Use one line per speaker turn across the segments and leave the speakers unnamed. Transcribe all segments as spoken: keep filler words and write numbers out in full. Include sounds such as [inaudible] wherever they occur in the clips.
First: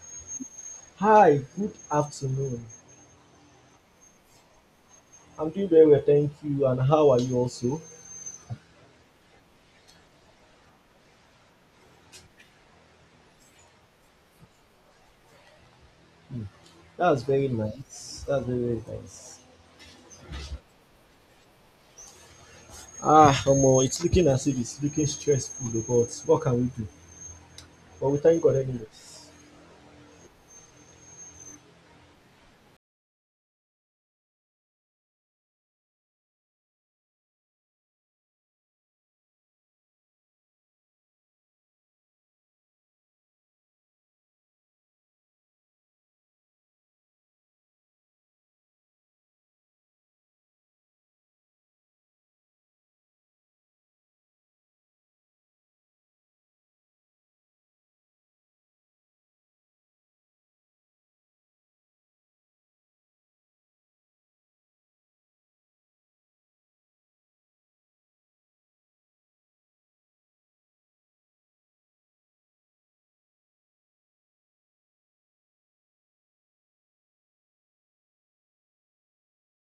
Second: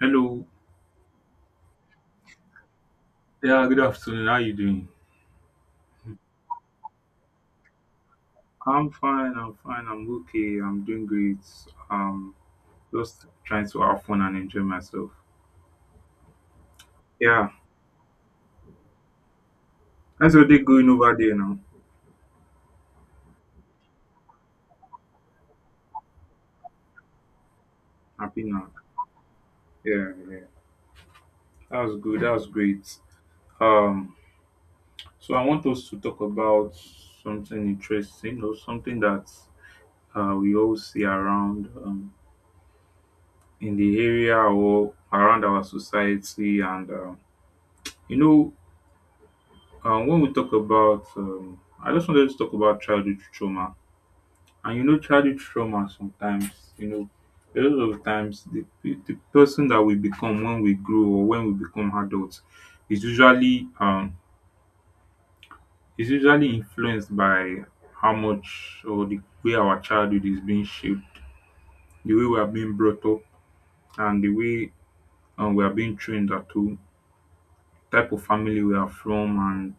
Hello.
Hi, good afternoon.
Yeah, good afternoon. How you doing?
I'm doing very well, thank you. And how are you also?
I'm fine. I'm fine. I'm okay. I'm doing great. Um, just trying to have fun and enjoy myself.
That's
Yeah,
very nice. That's very, very nice.
that's what they going over there now.
Ah, Omo, it's looking as if it's looking stressful, but what can we do? But we
Happy
thank God
now.
anyways.
Yeah, that was good. That was great. Um, so I want us to talk about something interesting or something that uh, we all see around um, in the area or around our society. And um, you know, Um, when we talk about, um, I just wanted to talk about childhood trauma. And you know, childhood trauma sometimes, you know, a lot of times the, the, the person that we become when we grow or when we become adults is usually um is usually influenced by how much or the way our childhood is being shaped, the way we are being brought up, and the way um, we are being trained at home, type of family we are from,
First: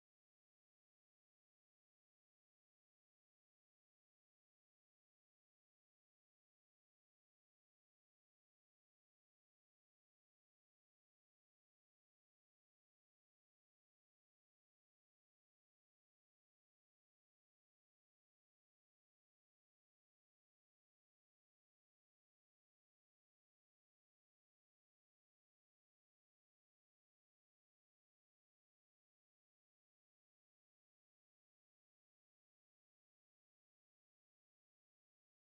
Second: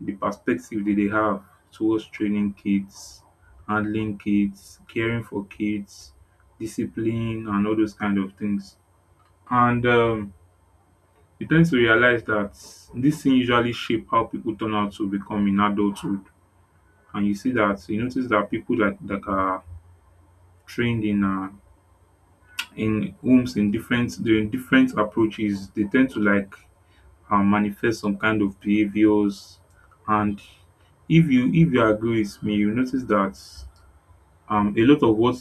the perspective that they have towards training kids, handling kids, caring for kids, discipline, and all those kind of things. And um, you tend to realize that this thing usually shape how people turn out to become in adulthood. And you see that you notice that people that that are trained in uh, in homes in different the different approaches, they tend to like and manifest some kind of behaviors. And if you if you agree with me, you notice that um a lot of what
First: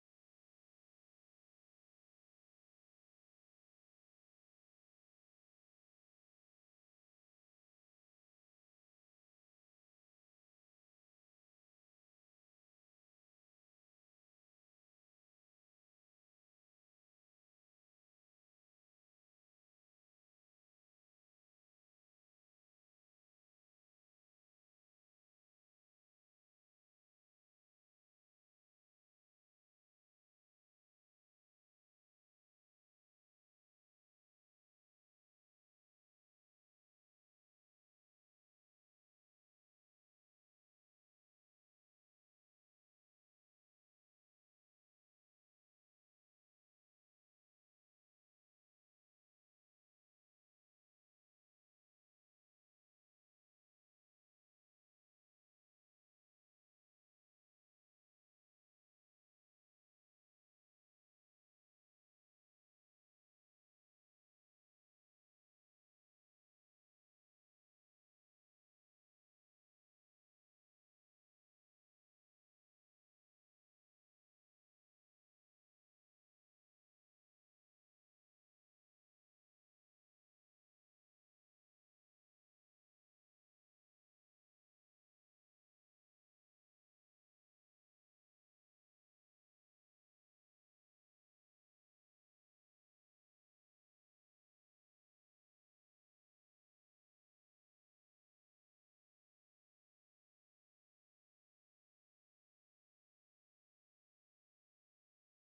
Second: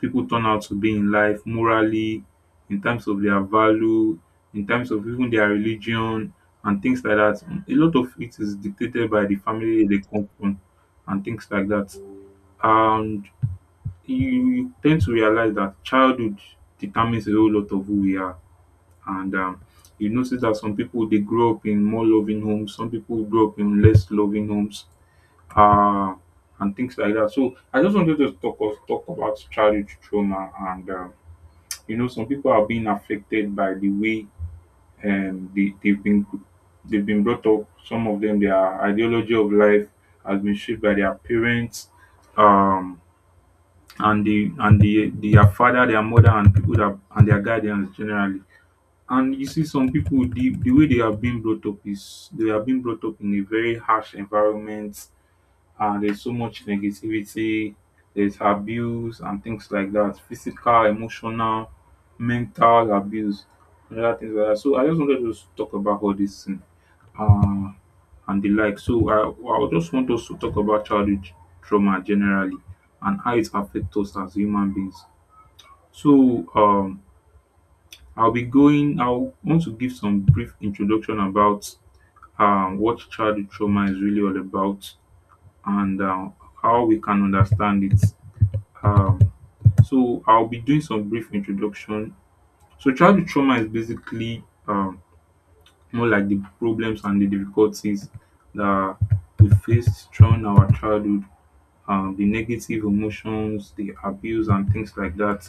people turn out to be in life morally, in terms of their value, in terms of even their religion and things like that. A lot of it is dictated by the family they come from and things like that. And you, you tend to realize that childhood determines a whole lot of who we are and um, you notice that some people they grow up in more loving homes, some people grow up in less loving homes, uh, and things like that. So I just wanted to talk of, talk about childhood trauma, and um, you know, some people are being affected by the way um, they, they've been they've been brought up. Some of them, their ideology of life has been shaped by their parents. Um, and the and the their father, their mother, and people that and their guardians generally and you see, some people, the, the way they are being brought up is they are being brought up in a very harsh environment, and there's so much negativity, there's abuse, and things like that physical, emotional, mental abuse, and other things like that. So, I just wanted to s- talk about all this thing uh, and the like. So, I, I would just want us to talk about childhood trauma generally and how it affects us as human beings. So, um, I'll be going, I'll want to give some brief introduction about um, what childhood trauma is really all about and uh, how we can understand it. Um, so, I'll be doing some brief introduction. So, childhood trauma is basically um, more like the problems and the difficulties that we faced during our childhood, um, the negative emotions, the abuse, and things like that.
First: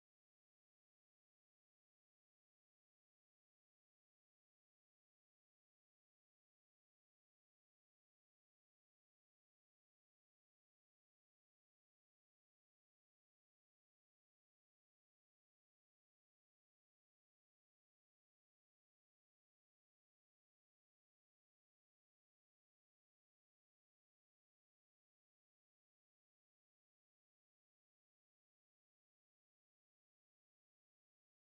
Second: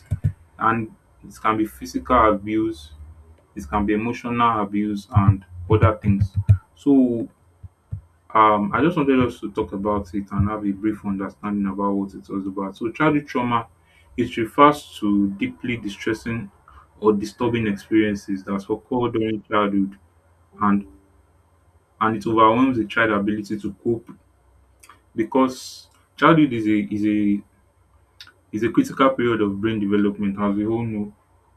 And it can be physical abuse, it can be emotional abuse and other things. So um, I just wanted us to talk about it and have a brief understanding about what it was about. So childhood trauma, it refers to deeply distressing or disturbing experiences that occur during childhood and and it overwhelms the child's ability to cope because childhood is a is a It's a critical period of brain development as we all know.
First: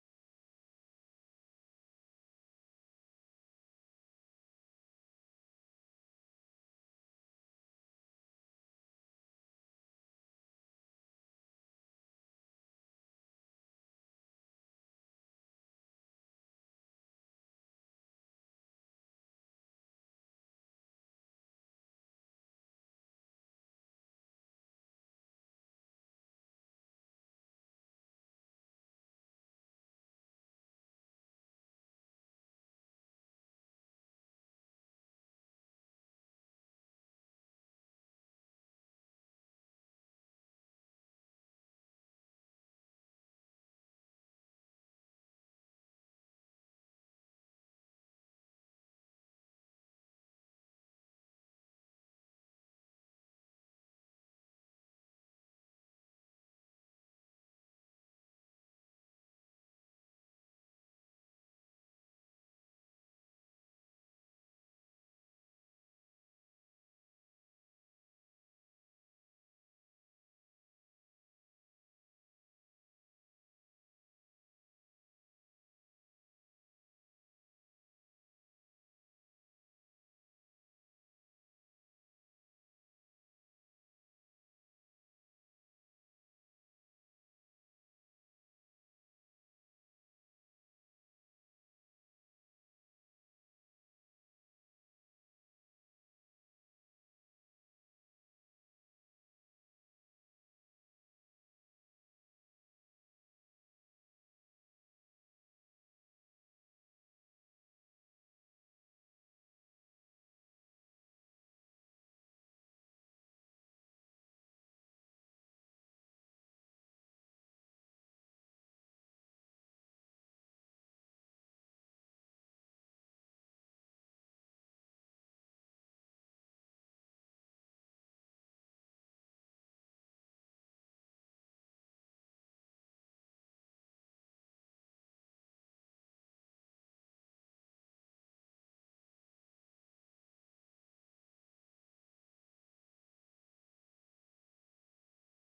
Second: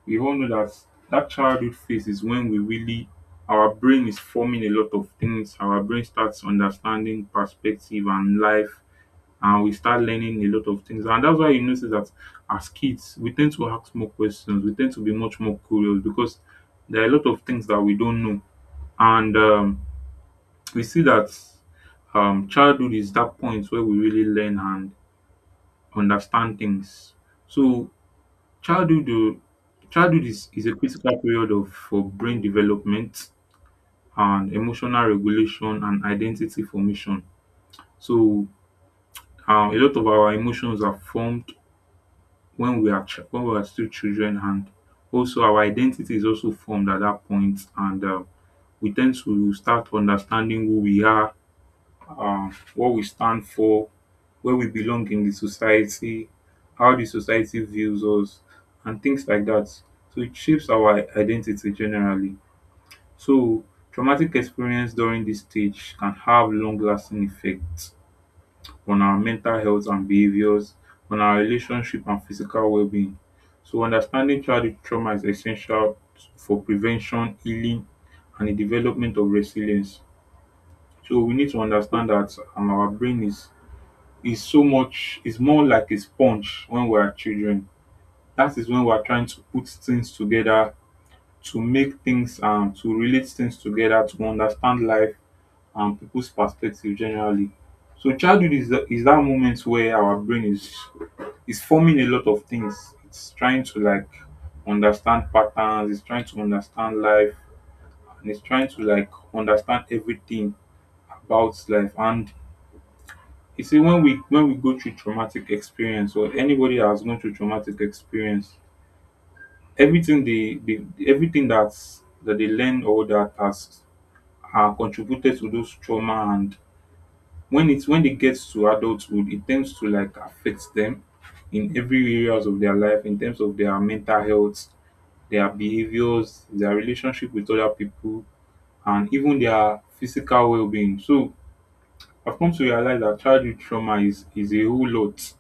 We all know that that childhood phase is when we really our brain is forming a lot of things. Our brain starts understanding perspective and life and we start learning a lot of things. And that's why you notice that as kids we tend to ask more questions. We tend to be much more curious because there are a lot of things that we don't know. And um, we see that um, childhood is that point where we really learn and understand things. So Childhood oh, childhood is, is a critical period of for brain development and emotional regulation and identity formation. So um, a lot of our emotions are formed when we are ch- when we are still children, and also our identity is also formed at that point, and uh, we tend to start understanding who we are, um, what we stand for, where we belong in the society, how the society views us, and things like that. So it shapes our identity generally. So traumatic experience during this stage can have long-lasting effects on our mental health and behaviors, on our relationship and physical well-being. So understanding childhood trauma is essential for prevention, healing, and the development of resilience. So we need to understand that um, our brain is is so much is more like a sponge when we are children. That is when we are trying to put things together, to make things um to relate things together, to understand life and people's perspective generally. So childhood is the, is that moment where our brain is is forming a lot of things. It's trying to like understand patterns, it's trying to understand life, and it's trying to like understand everything about life and you see when we when we go through traumatic experience or anybody that has gone through traumatic experience, everything they, they everything that's that they learn or that has uh, contributed to those trauma and when it's when it gets to adulthood, it tends to like affect them in every areas of their life in terms of their mental health, their behaviors, their relationship with other people, and even their physical well-being. So I've come to realize that childhood trauma is is a whole lot.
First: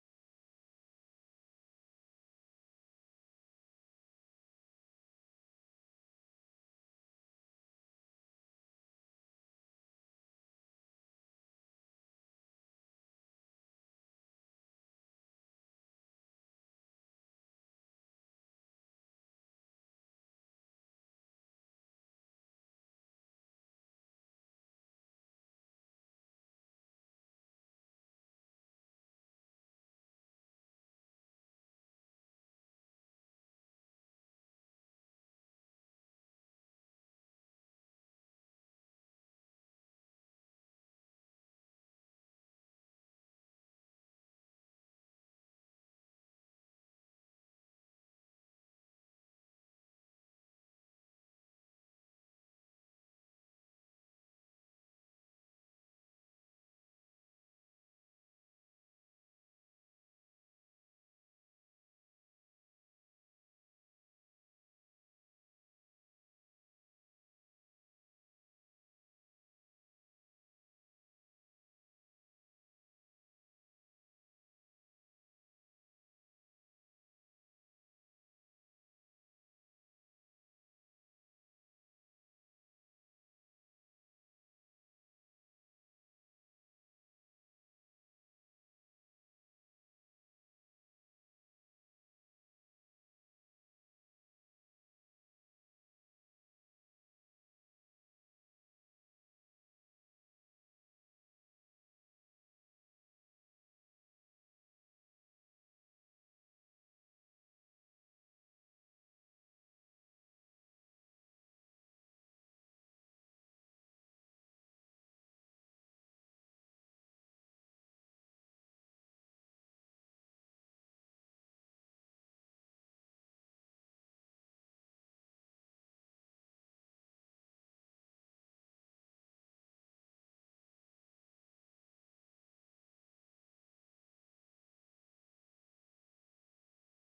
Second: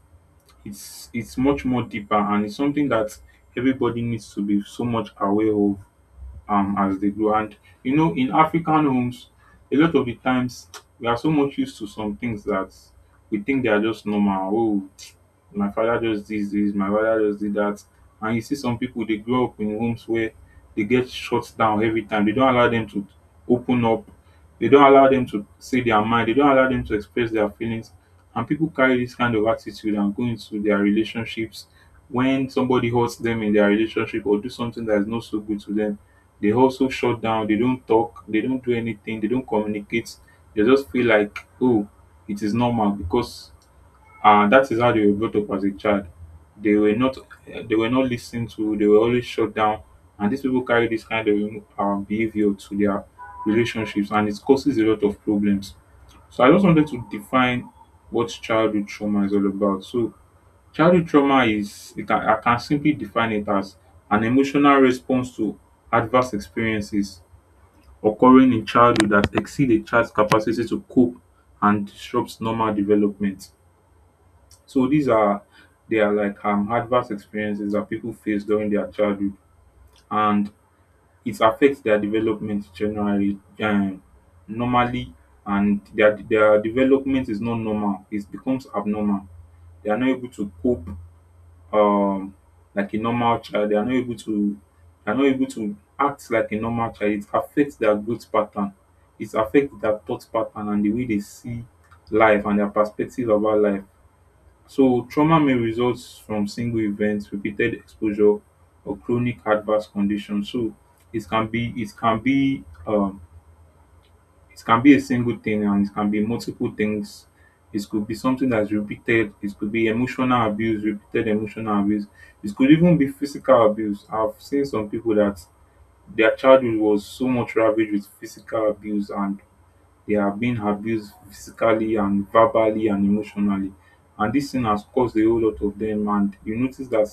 it's it's much more deeper and it's something that everybody needs to be so much aware of um as they grow. And you know, in African homes, a lot of the times we are so much used to some things that we think they are just normal. Oh, [tsk] my father just did this, my father just did that. And you see some people they grow up in homes where they get shut down every time. They don't allow them to open up. They don't allow them to say their mind. They don't allow them to express their feelings. And people carry this kind of attitude and go into their relationships when somebody hurts them in their relationship or do something that is not so good to them they also shut down. They don't talk. They don't do anything. They don't communicate. They just feel like, oh, it is normal because uh, that is how they were brought up as a child. They were not, they were not listened to. They were always shut down, and these people carry this kind of um, behavior to their relationships, and it causes a lot of problems. So I just wanted to define what childhood trauma is all about. So childhood trauma is it can I can simply define it as an emotional response to adverse experiences occurring in childhood that exceed a child's capacity to cope and disrupts normal development. So these are they are like um adverse experiences that people face during their childhood and it affects their development generally um, normally and their their development is not normal. It becomes abnormal. They are not able to cope um like a normal child. They are not able to they are not able to act like a normal child. It affects their growth pattern. It affects their thought pattern and the way they see life and their perspective about life. So trauma may result from single events, repeated exposure or chronic adverse conditions. So it can be it can be um it can be a single thing and it can be multiple things. It could be something that's repeated. It could be emotional abuse, repeated emotional abuse. It could even be physical abuse. I've seen some people that their childhood was so much ravaged with physical abuse and they have been abused physically and verbally and emotionally. And this thing has caused a whole lot of them. And you notice that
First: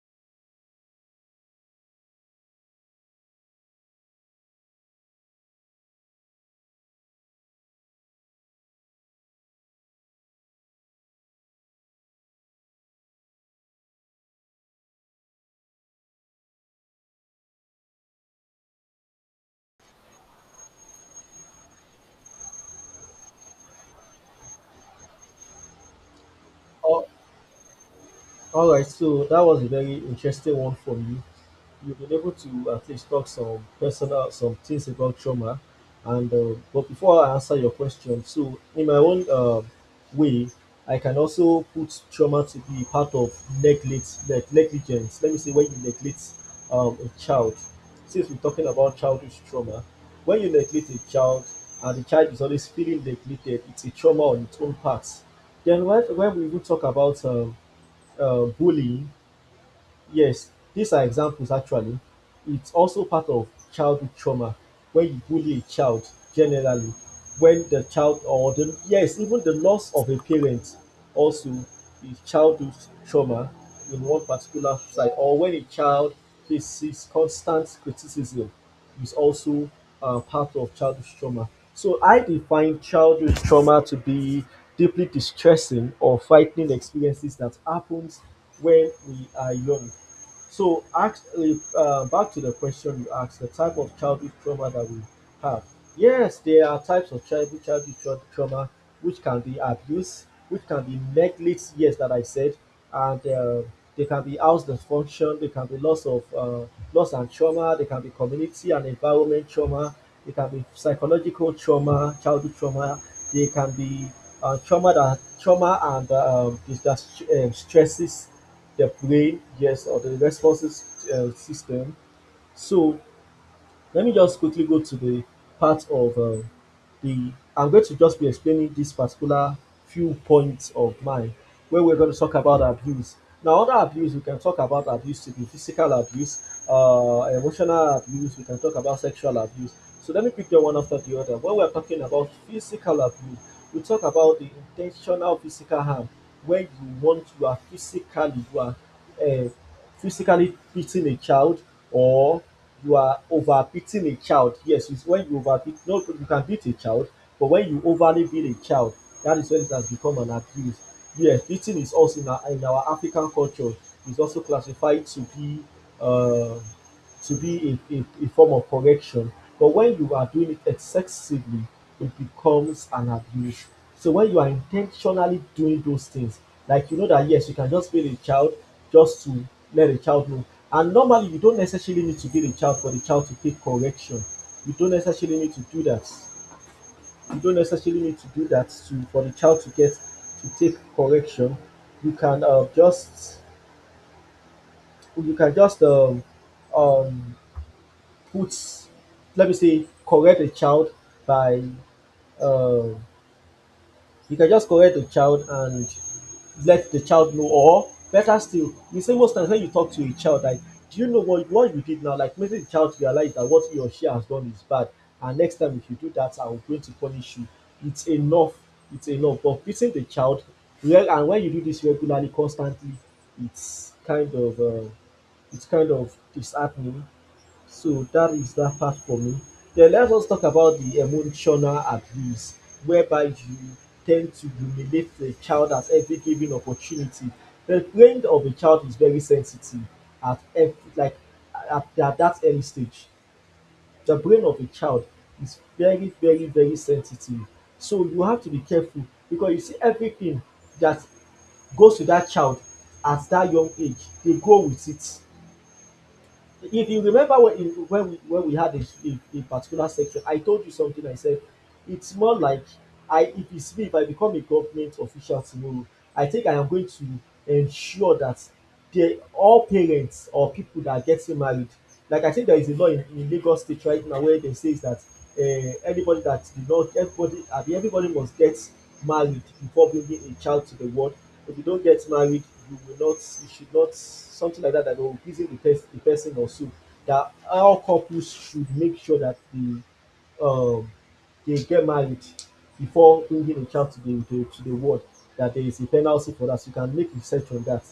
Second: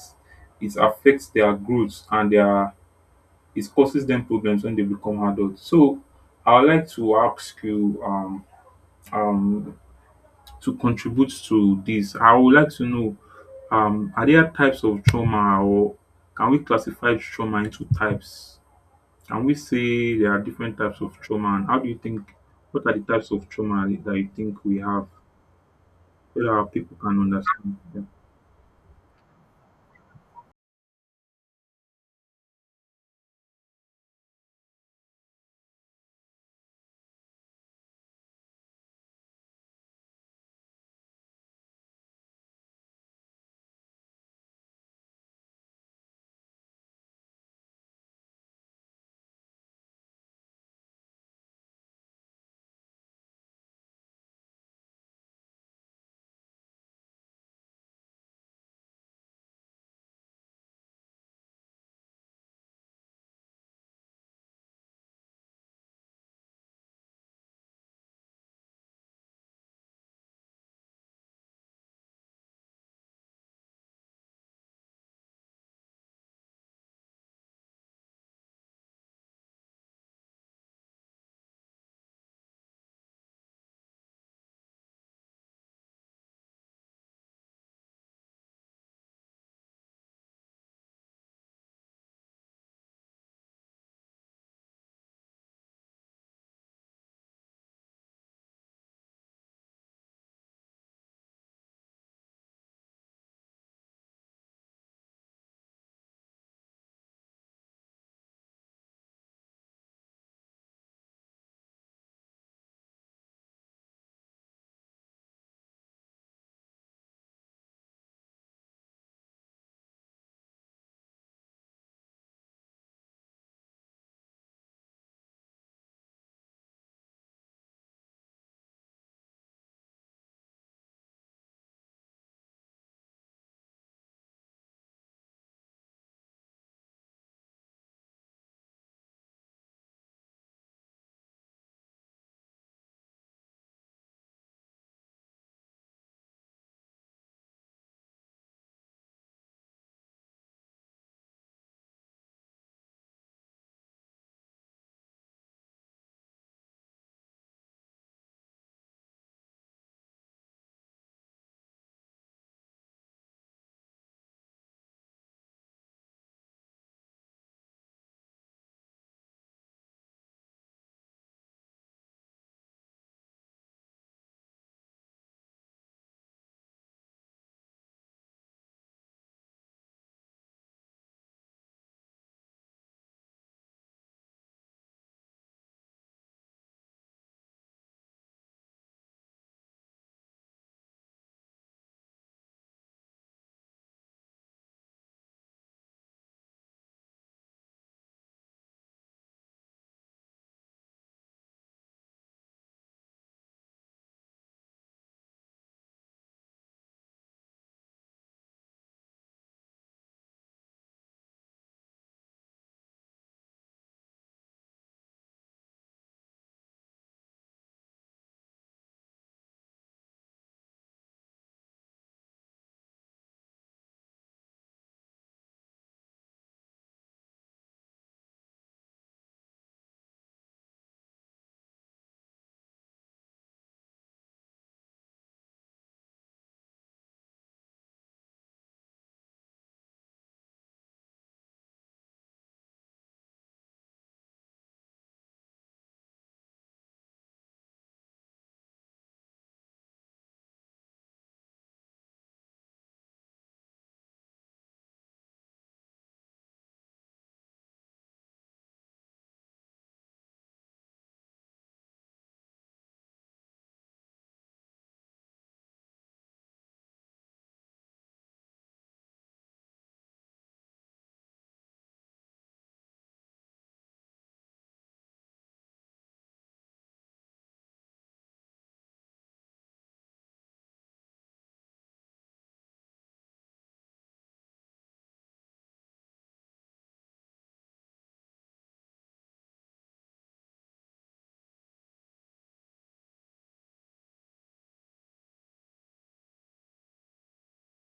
it affects their growth and their it causes them problems when they become adults. So I would like to ask you um um to contribute to this. I would like to know um are there types of trauma or can we classify trauma into types? Can we say there are different types of trauma and how do you think what are the types of trauma that you think we have so that our people
Oh,
can understand? Yeah.
all right, so that was a very interesting one from you. You've been able to at least talk some personal some things about trauma and uh, but before I answer your question, so in my own uh, way, I can also put trauma to be part of neglect, like negligence, let me say. When you neglect um, a child, since we're talking about childhood trauma, when you neglect a child and the child is always feeling neglected, it's a trauma on its own part. Then when, when we even talk about um, uh, bullying. Yes, these are examples actually. It's also part of childhood trauma when you bully a child generally, when the child or the, yes, even the loss of a parent also is childhood trauma in one particular side, or when a child faces constant criticism is also uh, part of childhood trauma. So I define childhood trauma to be deeply distressing or frightening experiences that happens when we are young. So, ask uh, back to the question you asked, the type of childhood trauma that we have. Yes, there are types of childhood, childhood tra- trauma, which can be abuse, which can be neglect, yes, that I said, and uh, they can be house dysfunction, they can be loss of uh, loss and trauma, they can be community and environment trauma, they can be psychological trauma, childhood trauma, they can be uh, trauma that trauma and uh, um, dis- that, um, stresses the brain, yes, or the responses uh, system. So let me just quickly go to the part of um, the. I'm going to just be explaining this particular few points of mine where we're going to talk about abuse. Now, other abuse, we can talk about abuse to be physical abuse, uh, emotional abuse, we can talk about sexual abuse. So let me pick the one after the other. When we're talking about physical abuse, we talk about the intentional physical harm where you want you are physically you are uh, physically beating a child or you are over beating a child. Yes, it's when you over beat, no, you can beat a child, but when you overly beat a child, that is when it has become an abuse. Yes, beating is also in our, in our African culture is also classified to be uh, to be a, a, a form of correction. But when you are doing it excessively, it becomes an abuse. So when you are intentionally doing those things, like, you know that, yes, you can just build a child just to let a child know. And normally you don't necessarily need to build a child for the child to take correction. You don't necessarily need to do that. You don't necessarily need to do that to for the child to get to take correction. You can uh, just you can just um, um, put, let me say, correct a child by um, you can just correct the child and let the child know, or better still, you see most times when you talk to a child like, do you know what what you did now, like making the child realize that what he or she has done is bad, and next time if you do that I'm going to punish you, it's enough, it's enough. But beating the child, well, and when you do this regularly constantly, it's kind of um, it's kind of disheartening. So that is that part for me. Then let us talk about the emotional abuse, whereby you tend to humiliate a child at every given opportunity. The brain of a child is very sensitive at every, like, at, at that early stage. The brain of a child is very, very, very sensitive. So you have to be careful, because you see everything that goes to that child at that young age, they grow with it. If you remember when in- when we when we had a, a, a particular section, I told you something. I said it's more like, I if it's me if I become a government official tomorrow, I think I am going to ensure that the all parents or people that are getting married, like, I think there is a law in, in Lagos state right now where they says that uh, anybody that did not, everybody, abi, everybody must get married before bringing a child to the world. If you don't get married, you will not, you should not, something like that, that will reason the, pers- the person or so, that how couples should make sure that they um they get married before bringing a child to the to, to the world, that there is a penalty for that, so you can make research on that.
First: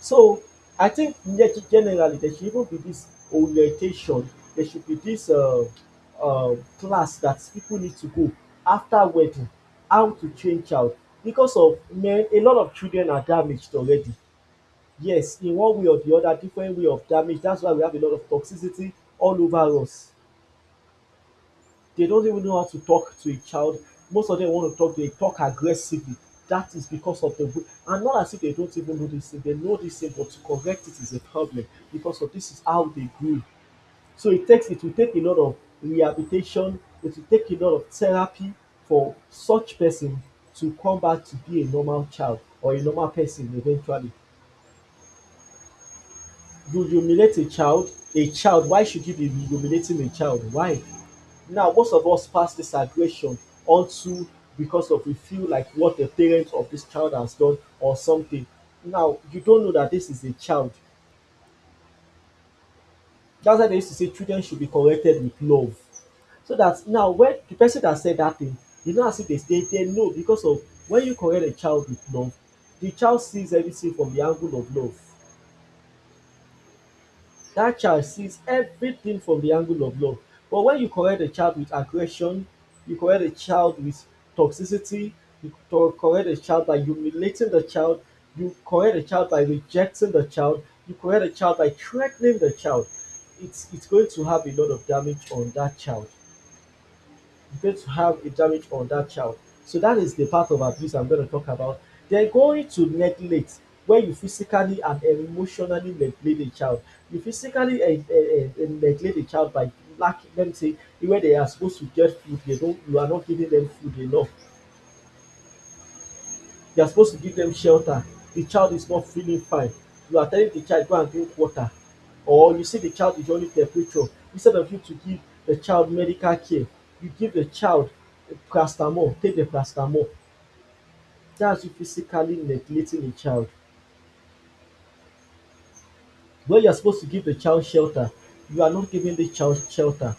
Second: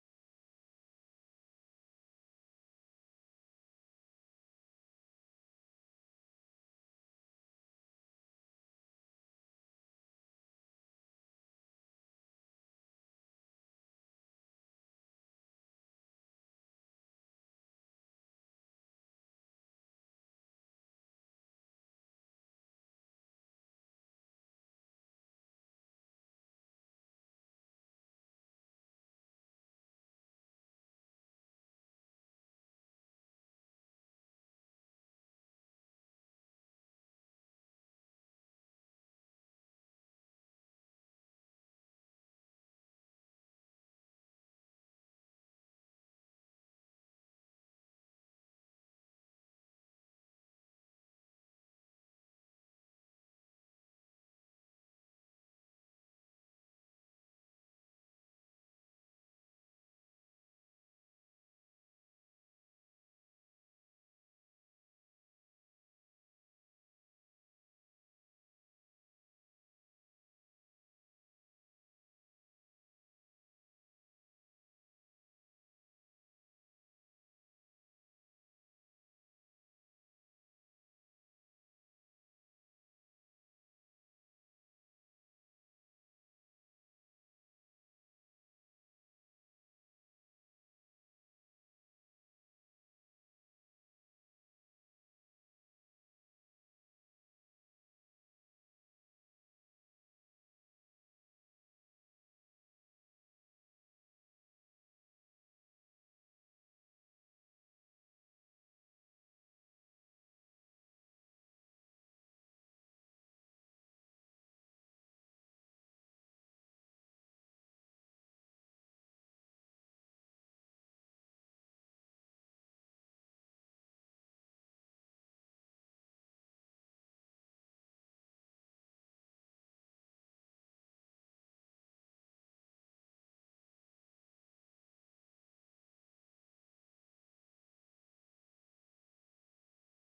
So I think ge- generally there should even be this orientation. There should be this uh, uh, class that people need to go after wedding, how to train child. Because of men, a lot of children are damaged already. Yes, in one way or the other, different way of damage. That's why we have a lot of toxicity all over us. They don't even know how to talk to a child. Most of them want to talk, they talk aggressively. That is because of the way, and not as if they don't even know this thing, they know this thing, but to correct it is a problem because of this is how they grew. So it takes, it will take a lot of rehabilitation, it will take a lot of therapy for such person to come back to be a normal child or a normal person eventually. You humiliate a child, a child, why should you be humiliating a child? Why? Now, most of us pass this aggression onto, because of, we feel like what the parent of this child has done or something. Now, you don't know that this is a child. That's why they used to say children should be corrected with love. So that now, when the person that said that thing, you know, as if they stay there, no, because of, when you correct a child with love, the child sees everything from the angle of love. That child sees everything from the angle of love. But when you correct a child with aggression, you correct a child with toxicity, you to- correct a child by humiliating the child, you correct a child by rejecting the child, you correct a child by threatening the child, it's it's going to have a lot of damage on that child. Going to have a damage on that child. So that is the part of abuse I'm going to talk about. Then going to neglect, where you physically and emotionally neglect a child. You physically eh, eh, eh, eh, neglect a child by lacking, let me say, where they are supposed to get food, they don't, you are not giving them food enough. You are supposed to give them shelter. The child is not feeling fine. You are telling the child, go and drink water. Or you see the child is running temperature. Instead of you to give the child medical care, you give the child paracetamol, take the paracetamol. That's you physically neglecting the child. Where you are supposed to give the child shelter, you are not giving the child shelter.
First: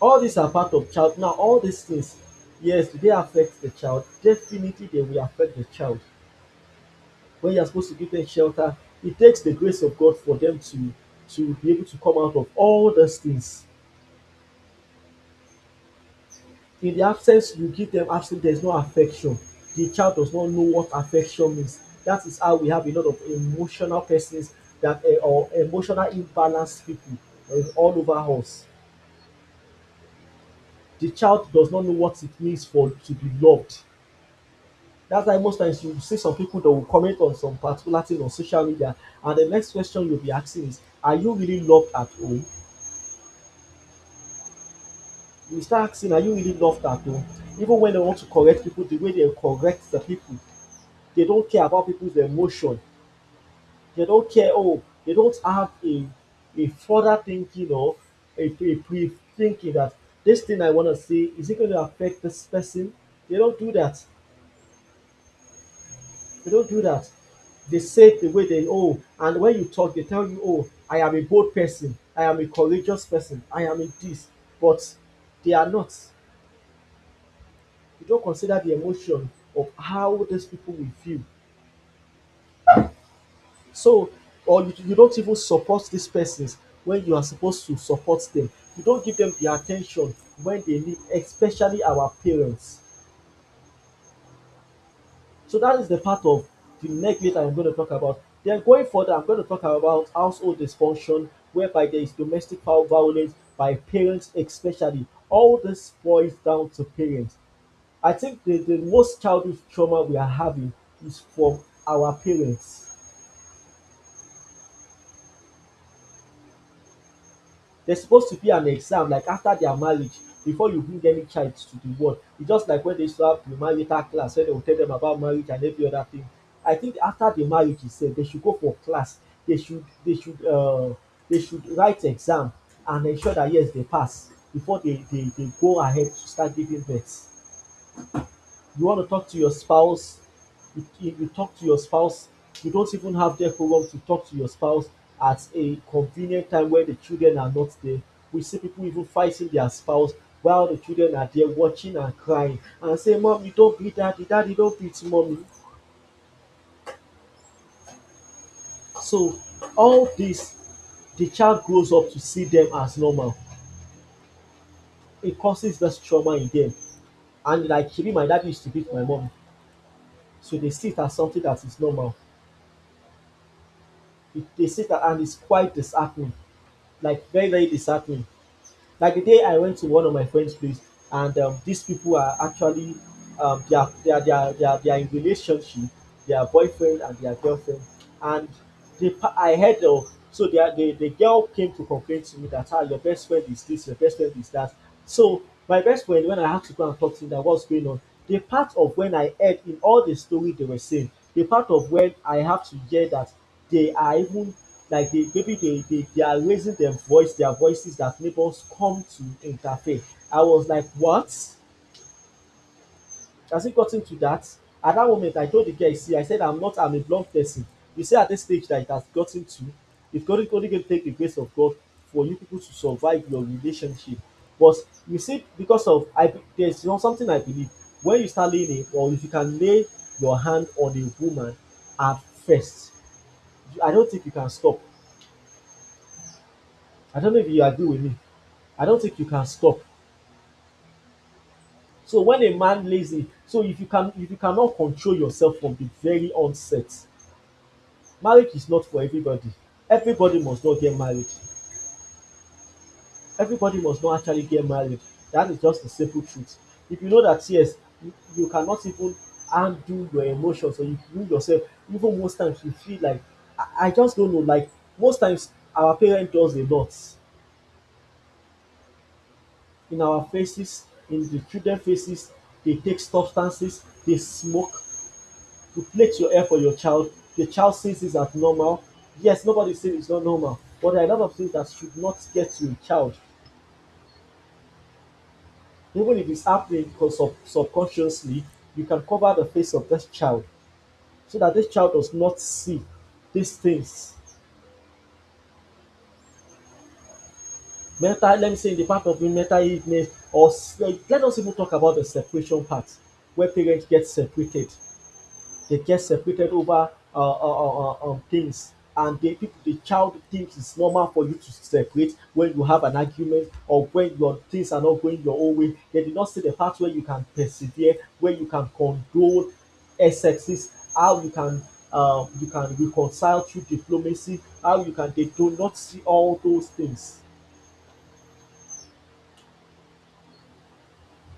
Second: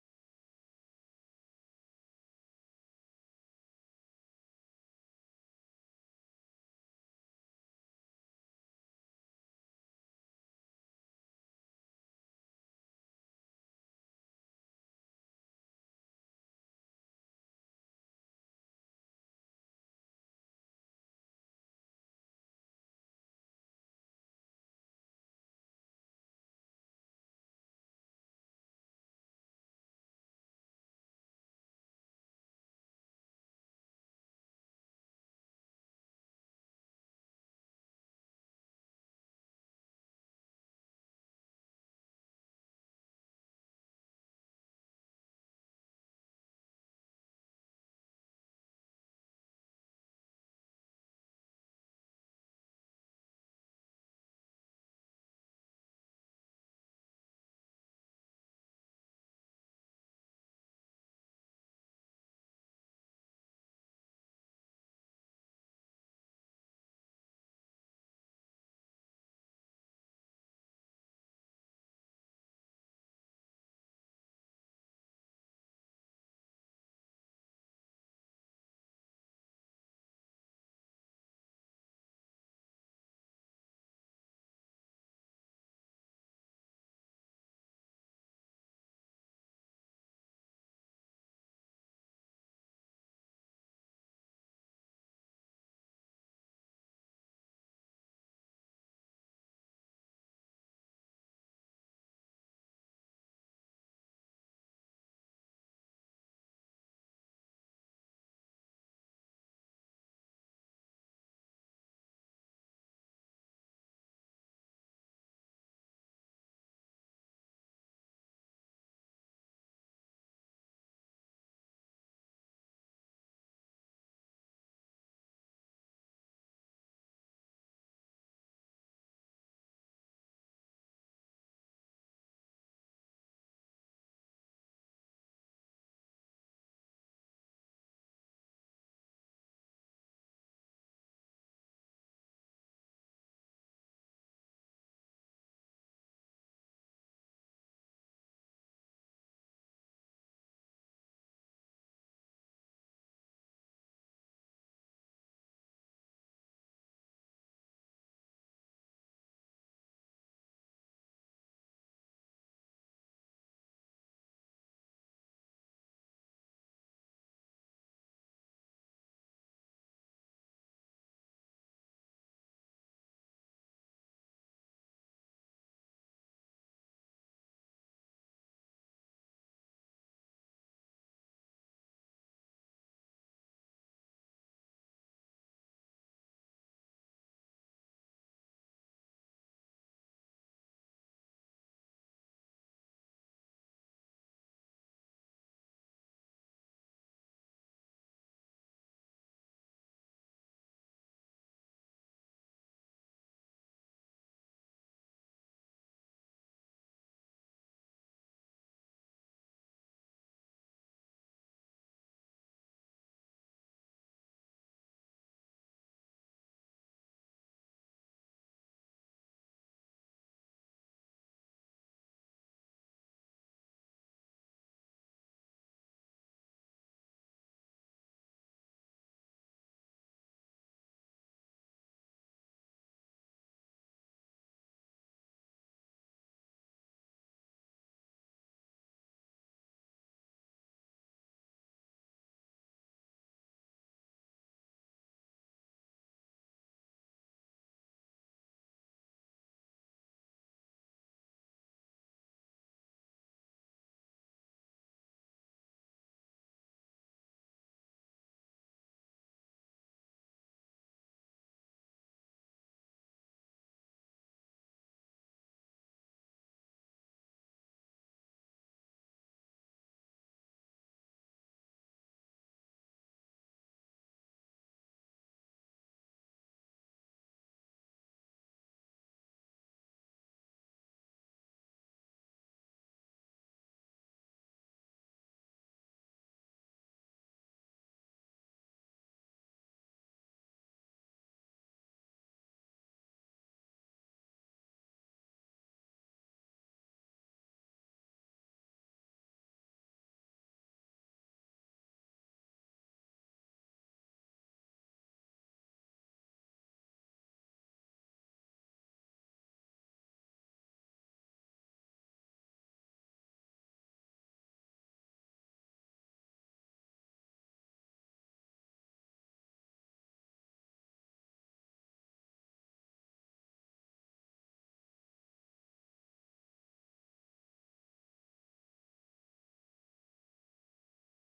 All these are part of child. Now, all these things, yes, do they affect the child? Definitely, they will affect the child. When you are supposed to give them shelter, it takes the grace of God for them to to be able to come out of all those things. In the absence, you give them absence, there's no affection. The child does not know what affection means. That is how we have a lot of emotional persons that eh, or emotional imbalanced people eh, all over us. The child does not know what it means for to be loved. That's why most times you see some people that will comment on some particular thing on social media, and the next question you'll be asking is, are you really loved at home? You start asking, na you really love that oh. Even when they want to correct people, the way they correct the people, they don't care about people's emotion. They don't care, oh, they don't have a a further thinking or a, a pre thinking that this thing I want to say, is it going to affect this person? They don't do that. They don't do that. They say it the way they, oh, and when you talk, they tell you, oh, I am a bold person. I am a courageous person. I am a this. But they are not. You don't consider the emotion of how these people will feel. So, or you, you don't even support these persons when you are supposed to support them. You don't give them the attention when they need, especially our parents. So that is the part of the neglect I'm going to talk about. Then going further, I'm going to talk about household dysfunction, whereby there is domestic violence by parents, especially. All this boils down to parents. I think the, the most childhood trauma we are having is from our parents. There's supposed to be an exam like after their marriage before you bring any child to the world. It's just like when they used to have the marital class where they will tell them about marriage and every other thing. I think after the marriage itself, they should go for class. They should they should uh, they should write exam and ensure that yes they pass before they, they, they go ahead to start giving birth. You want to talk to your spouse, you, you talk to your spouse, you don't even have that program to talk to your spouse at a convenient time where the children are not there. We see people even fighting their spouse while the children are there watching and crying and say mom you don't beat daddy, daddy don't beat mommy. So all this, the child grows up to see them as normal. It causes this trauma in them, and like she my dad used to beat my mom, so they see it as something that is normal. It, they see that and it's quite disheartening, like very very disheartening. Like the day I went to one of my friend's place, and um, these people are actually um, they are they are they are they are, they are in relationship, they are boyfriend and they are girlfriend, and the pa- I heard of so they are, the the girl came to complain to me that ah your best friend is this, your best friend is that. So my best friend, when I had to go and talk to him that what's going on, the part of when I heard in all the story they were saying, the part of when I have to hear that they are even like they maybe they, they they are raising their voice their voices that neighbors come to interfere. I was like what, has it gotten to that? At that moment I told the guy, see I said I'm not I'm a blunt person. You see at this stage that it has gotten to, if god is only going to take the grace of god for you people to survive your relationship, but you see because of I, there's you know, something I believe, when you start laying a- or if you can lay your hand on a woman at first, I don't think you can stop. I don't know if you agree with me. I don't think you can stop. So when a man lays it, so if you can if you cannot control yourself from the very onset, marriage is not for everybody. Everybody must not get married. Everybody must not actually get married. That is just the simple truth. If you know that yes, you, you cannot even undo your emotions or you you yourself, even most times you feel like I, I just don't know, like most times our parents does a lot in our faces, in the children faces, they take substances, they smoke, you plait your hair for your child, the child sees this as normal. Yes, nobody says it's not normal, but there are a lot of things that should not get to a child. Even if it's happening, because sub- subconsciously, you can cover the face of this child so that this child does not see these things. Mental, let me say, in the part of mental illness, or s- like, let us even talk about the separation part where parents get separated. They get separated over uh, uh, uh, uh, um, things, and the people, the child thinks it's normal for you to separate when you have an argument or when your things are not going your own way. They did not see the part where you can persevere, where you can condone excesses, how you can um, you can reconcile through diplomacy, how you can, they do not see all those things.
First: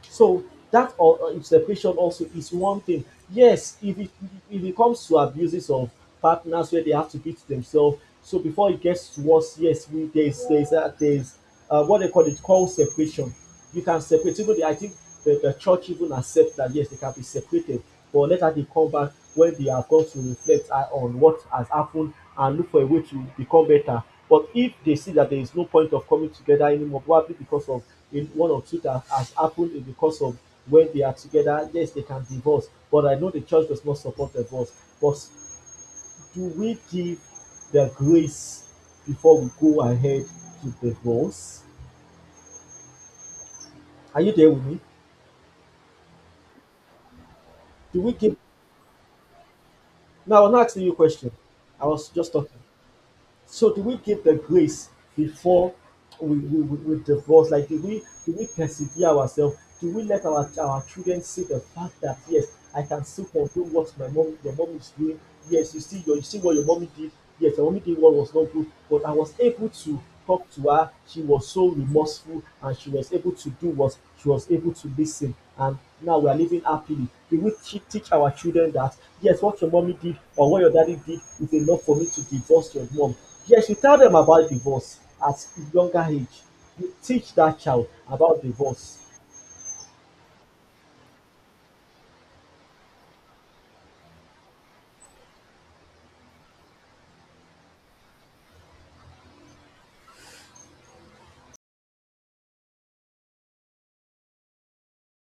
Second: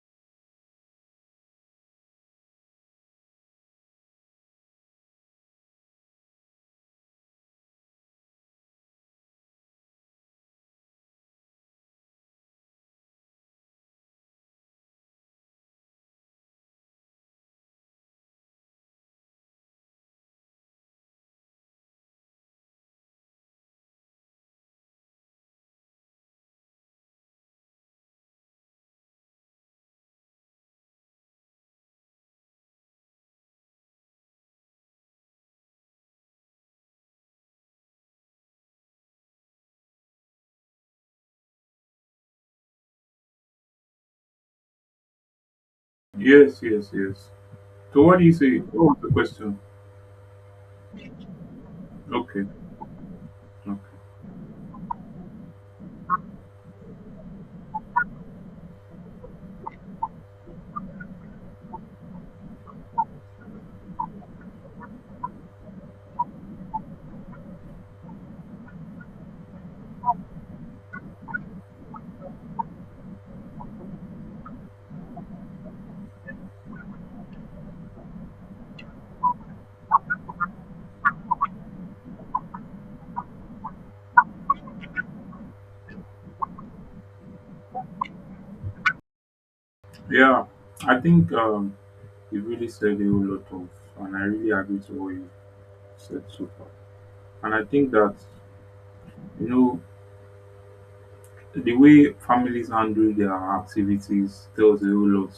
So that or uh, separation also is one thing. Yes, if it if it comes to abuses of partners where they have to beat themselves, so before it gets worse, yes, we there's there's uh, there's uh, what they call it called separation. You can separate. Even the, I think the, the church even accept that yes, they can be separated, but later they come back when they have got to reflect uh, on what has happened and look for a way to become better. But if they see that there is no point of coming together anymore, probably because of in one or two that has happened in the course of when they are together, yes, they can divorce. But I know the church does not support divorce. But do we give the grace before we go ahead to divorce? Are you there with me?
Yes, yes, yes.
Do
So
we
what do you
give?
say? What was the question?
Now, I'm not asking you a question. I was just
Okay.
talking. So
Okay.
do we give the grace before we, we, we, we divorce? Like do we do we persevere ourselves? Do we let our our children see the fact that yes, I can still control what my mom your mom is doing. Yes, you see your you see what your mommy did. Yes, your mommy did what was not good, but I was able to talk to her. She was so remorseful and she was able to do what she was able to listen, and now we are living happily. They will te- teach our children that, yes, what your mommy did or what your daddy did is enough for me to divorce your mom. Yes, you tell them about divorce at a younger age. You teach that child about divorce.
Yeah. I think um you really said a whole lot of and I really agree to what you said so far. And I think that you know, the way families handle their activities tells a whole lot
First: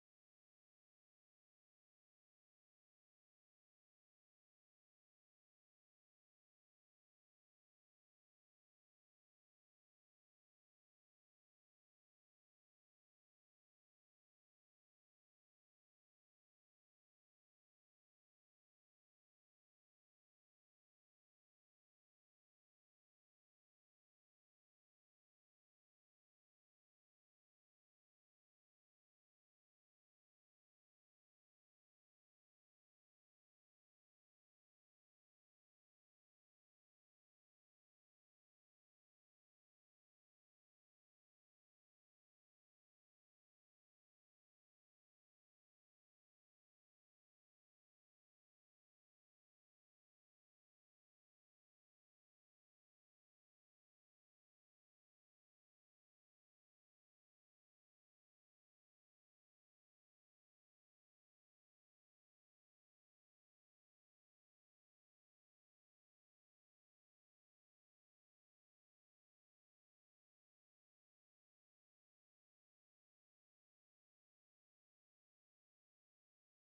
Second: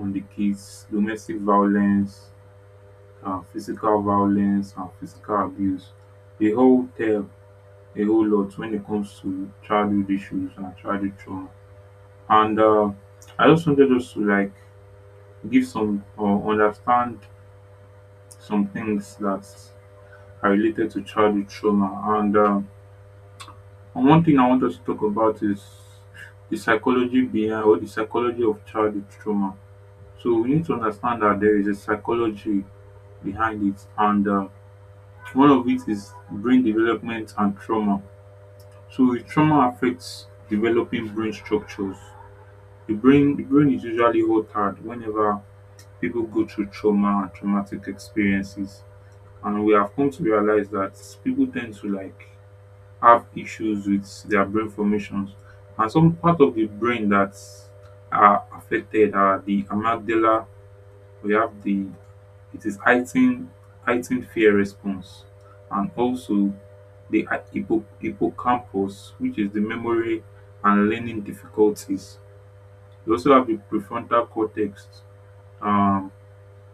on the kids. Domestic violence, uh, physical violence, and physical abuse. They all tell a whole lot when it comes to childhood issues and childhood trauma. And uh, I just wanted us to like give some or understand some things that are related to childhood trauma. And uh, And one thing I want us to talk about is the psychology behind or the psychology of childhood trauma. So we need to understand that there is a psychology behind it, and uh, one of it is brain development and trauma. So if trauma affects developing brain structures. The brain, the brain is usually altered whenever people go through trauma and traumatic experiences, and we have come to realize that people tend to like have issues with their brain formations and some part of the brain that are affected are the amygdala, we have the, it is heightened, heightened fear response, and also the hy- hippo, hippocampus, which is the memory and learning difficulties. We also have the prefrontal cortex, um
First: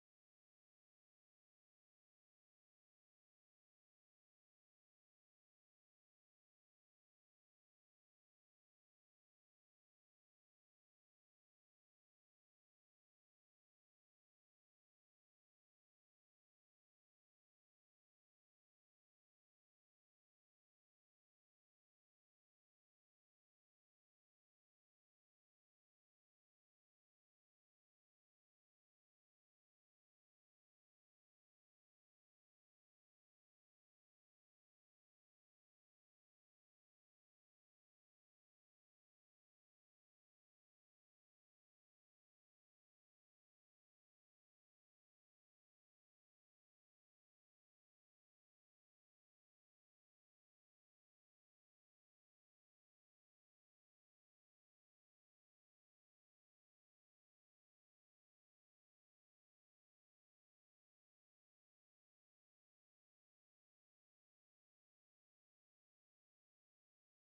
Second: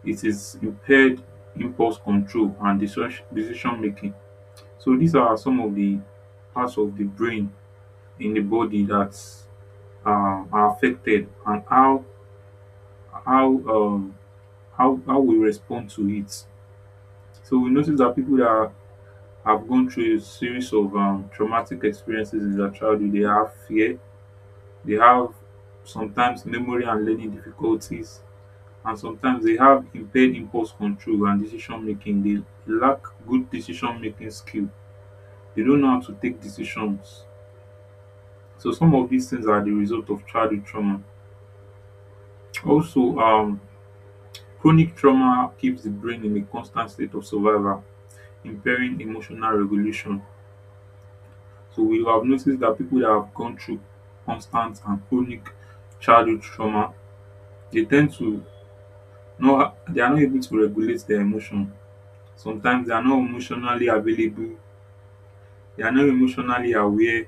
it is impaired impulse control and decision decision making. So these are some of the parts of the brain in the body that um, are affected and how how um how how we respond to it. So we notice that people that are- have gone through a series of um, traumatic experiences in their childhood, they have fear, they have sometimes memory and learning difficulties, and sometimes they have impaired impulse control and decision making. They lack good decision making skill. They don't know how to take decisions. So some of these things are the result of childhood trauma. Also, um, chronic trauma keeps the brain in a constant state of survival, impairing emotional regulation. So we have noticed that people that have gone through constant and chronic childhood trauma, they tend to not they are not able to regulate their emotion. Sometimes they are not emotionally available, they are not emotionally aware,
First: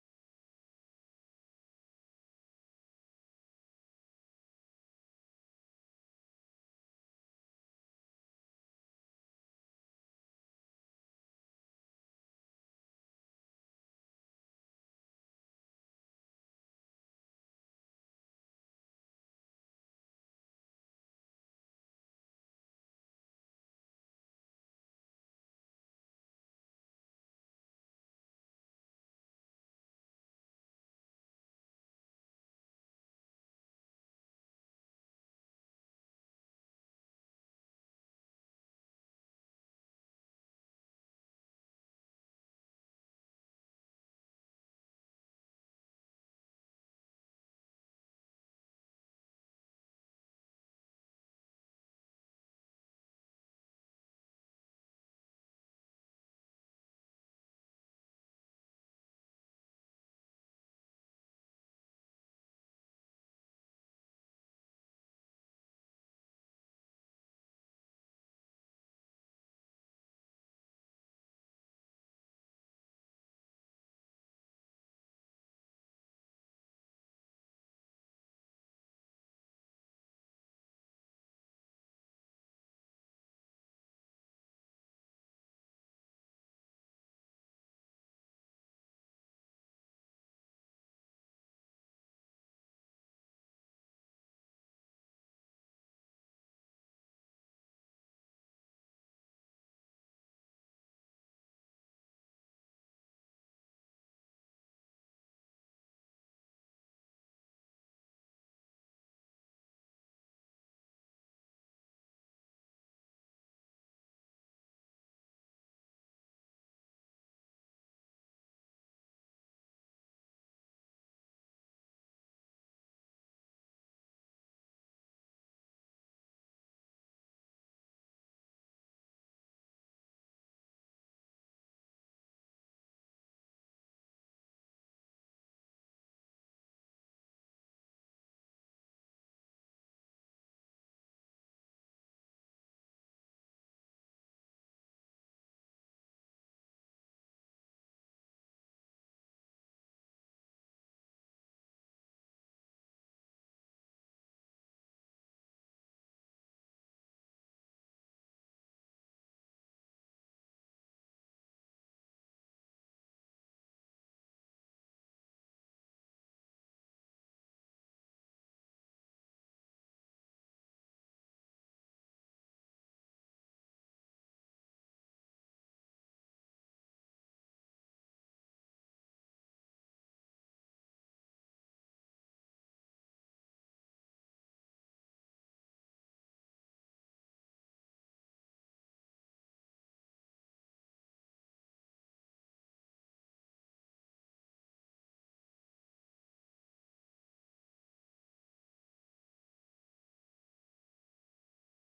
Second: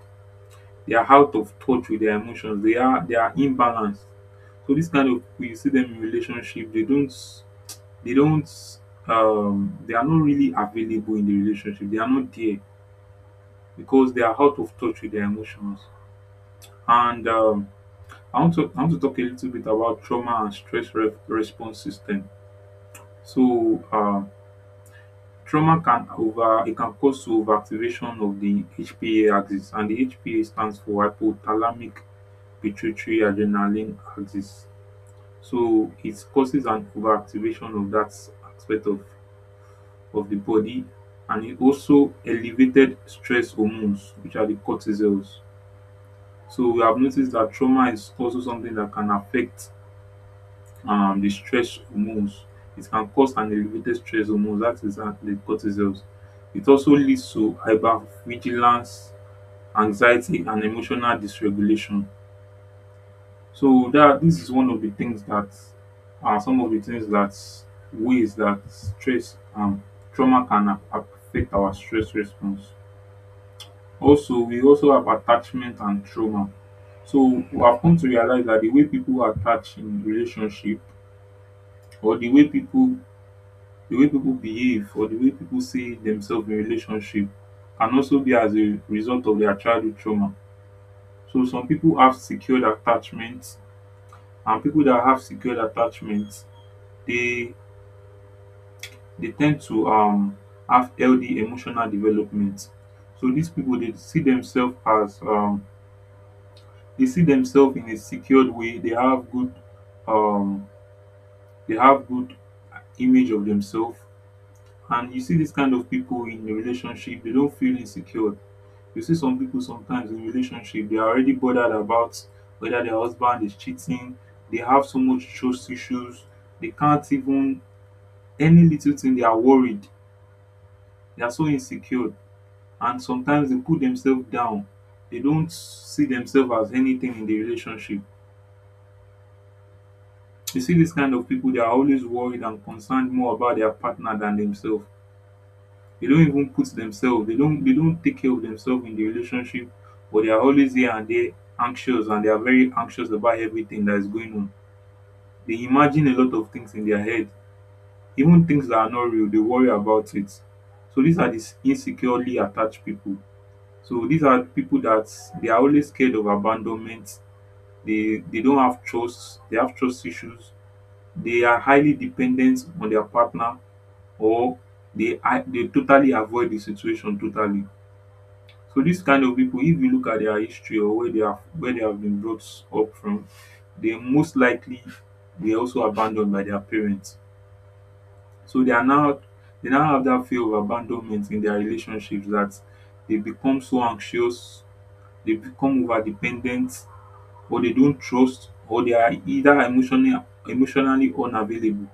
they are out of touch with their emotions, they are they are imbalanced. So this kind of people you see them in relationship, they don't they don't um they are not really available in the relationship. They are not there because they are out of touch with their emotions. And um, I want to I want to talk a little bit about trauma and stress re- response system. So um, trauma can over it can cause overactivation of the H P A axis, and the H P A stands for hypothalamic pituitary adrenaline axis. So it causes an overactivation of that aspect of of the body, and it also elevated stress hormones which are the cortisols. So we have noticed that trauma is also something that can affect um, the stress hormones. It can cause an elevated stress hormones, that is uh, the cortisols. It also leads to hypervigilance, anxiety, and emotional dysregulation. So that this is one of the things that are some of the things that ways that stress and um, trauma can affect our stress response. Also, we also have attachment and trauma. So I've come to realize that the way people attach in relationship or the way people, the way people behave or the way people see themselves in relationship can also be as a result of their childhood trauma. So some people have secured attachments, and people that have secured attachments, they they tend to um have healthy emotional development. So these people they see themselves as um they see themselves in a secured way, they have good, um they have good image of themselves, and you see this kind of people in a relationship they don't feel insecure. You see some people sometimes in relationship they are already bothered about whether their husband is cheating, they have so much trust issues, they can't even, any little thing they are worried, they are so insecure, and sometimes they put themselves down, they don't see themselves as anything in the relationship. You see this kind of people, they are always worried and concerned more about their partner than themselves. They don't even put themselves, they don't they don't take care of themselves in the relationship, but they are always here and there anxious, and they are very anxious about everything that is going on. They imagine a lot of things in their head, even things that are not real, they worry about it. So these are these insecurely attached people. So these are people that they are always scared of abandonment. They they don't have trust, they have trust issues, they are highly dependent on their partner, or they are they totally avoid the situation totally. So this kind of people, if you look at their history or where they have where they have been brought up from, they most likely were also abandoned by their parents. So they are now they now have that fear of abandonment in their relationships that they become so anxious, they become over dependent, or they don't trust or they are either emotionally emotionally unavailable.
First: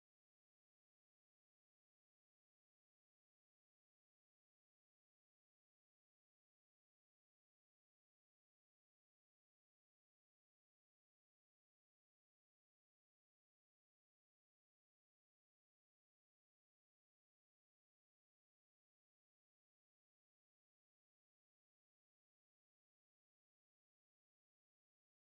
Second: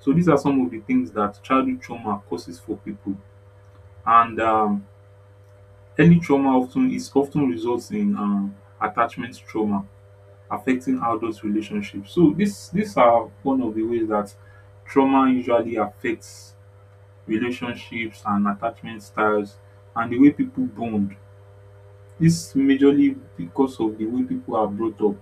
So these are some of the things that childhood trauma causes for people, and um, early trauma often is often results in um, attachment trauma affecting adult relationships. So this these are one of the ways that trauma usually affects relationships and attachment styles and the way people bond. This majorly because of the way people are brought up.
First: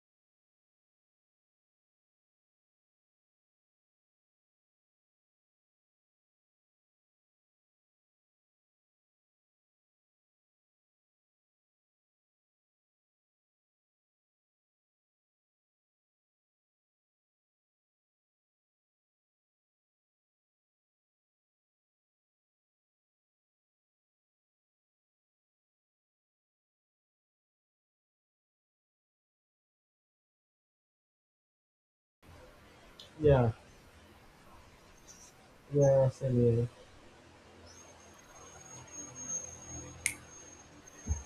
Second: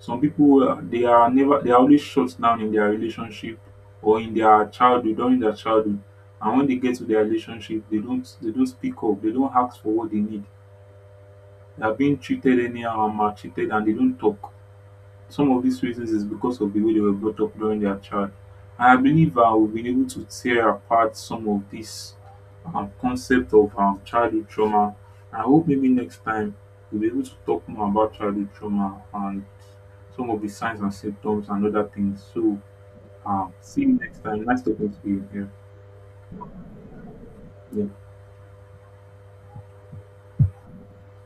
Some people uh, they are never they are always shut down in their relationship or in their childhood during their childhood, and when they get to their relationship, they don't they don't speak up. They don't ask for what they need. They are being treated anyhow and maltreated, and they don't talk. Some of these reasons is because of the way they were brought up during their child. And I believe uh, we've been able to tear apart some of this um, concept of um, childhood trauma. I hope maybe next time we'll be able to talk more about childhood trauma and some of the signs and symptoms and other things. So,
Yeah.
um, see you next time. Nice talking to you. Yeah.
Yes, and, uh,
Yeah.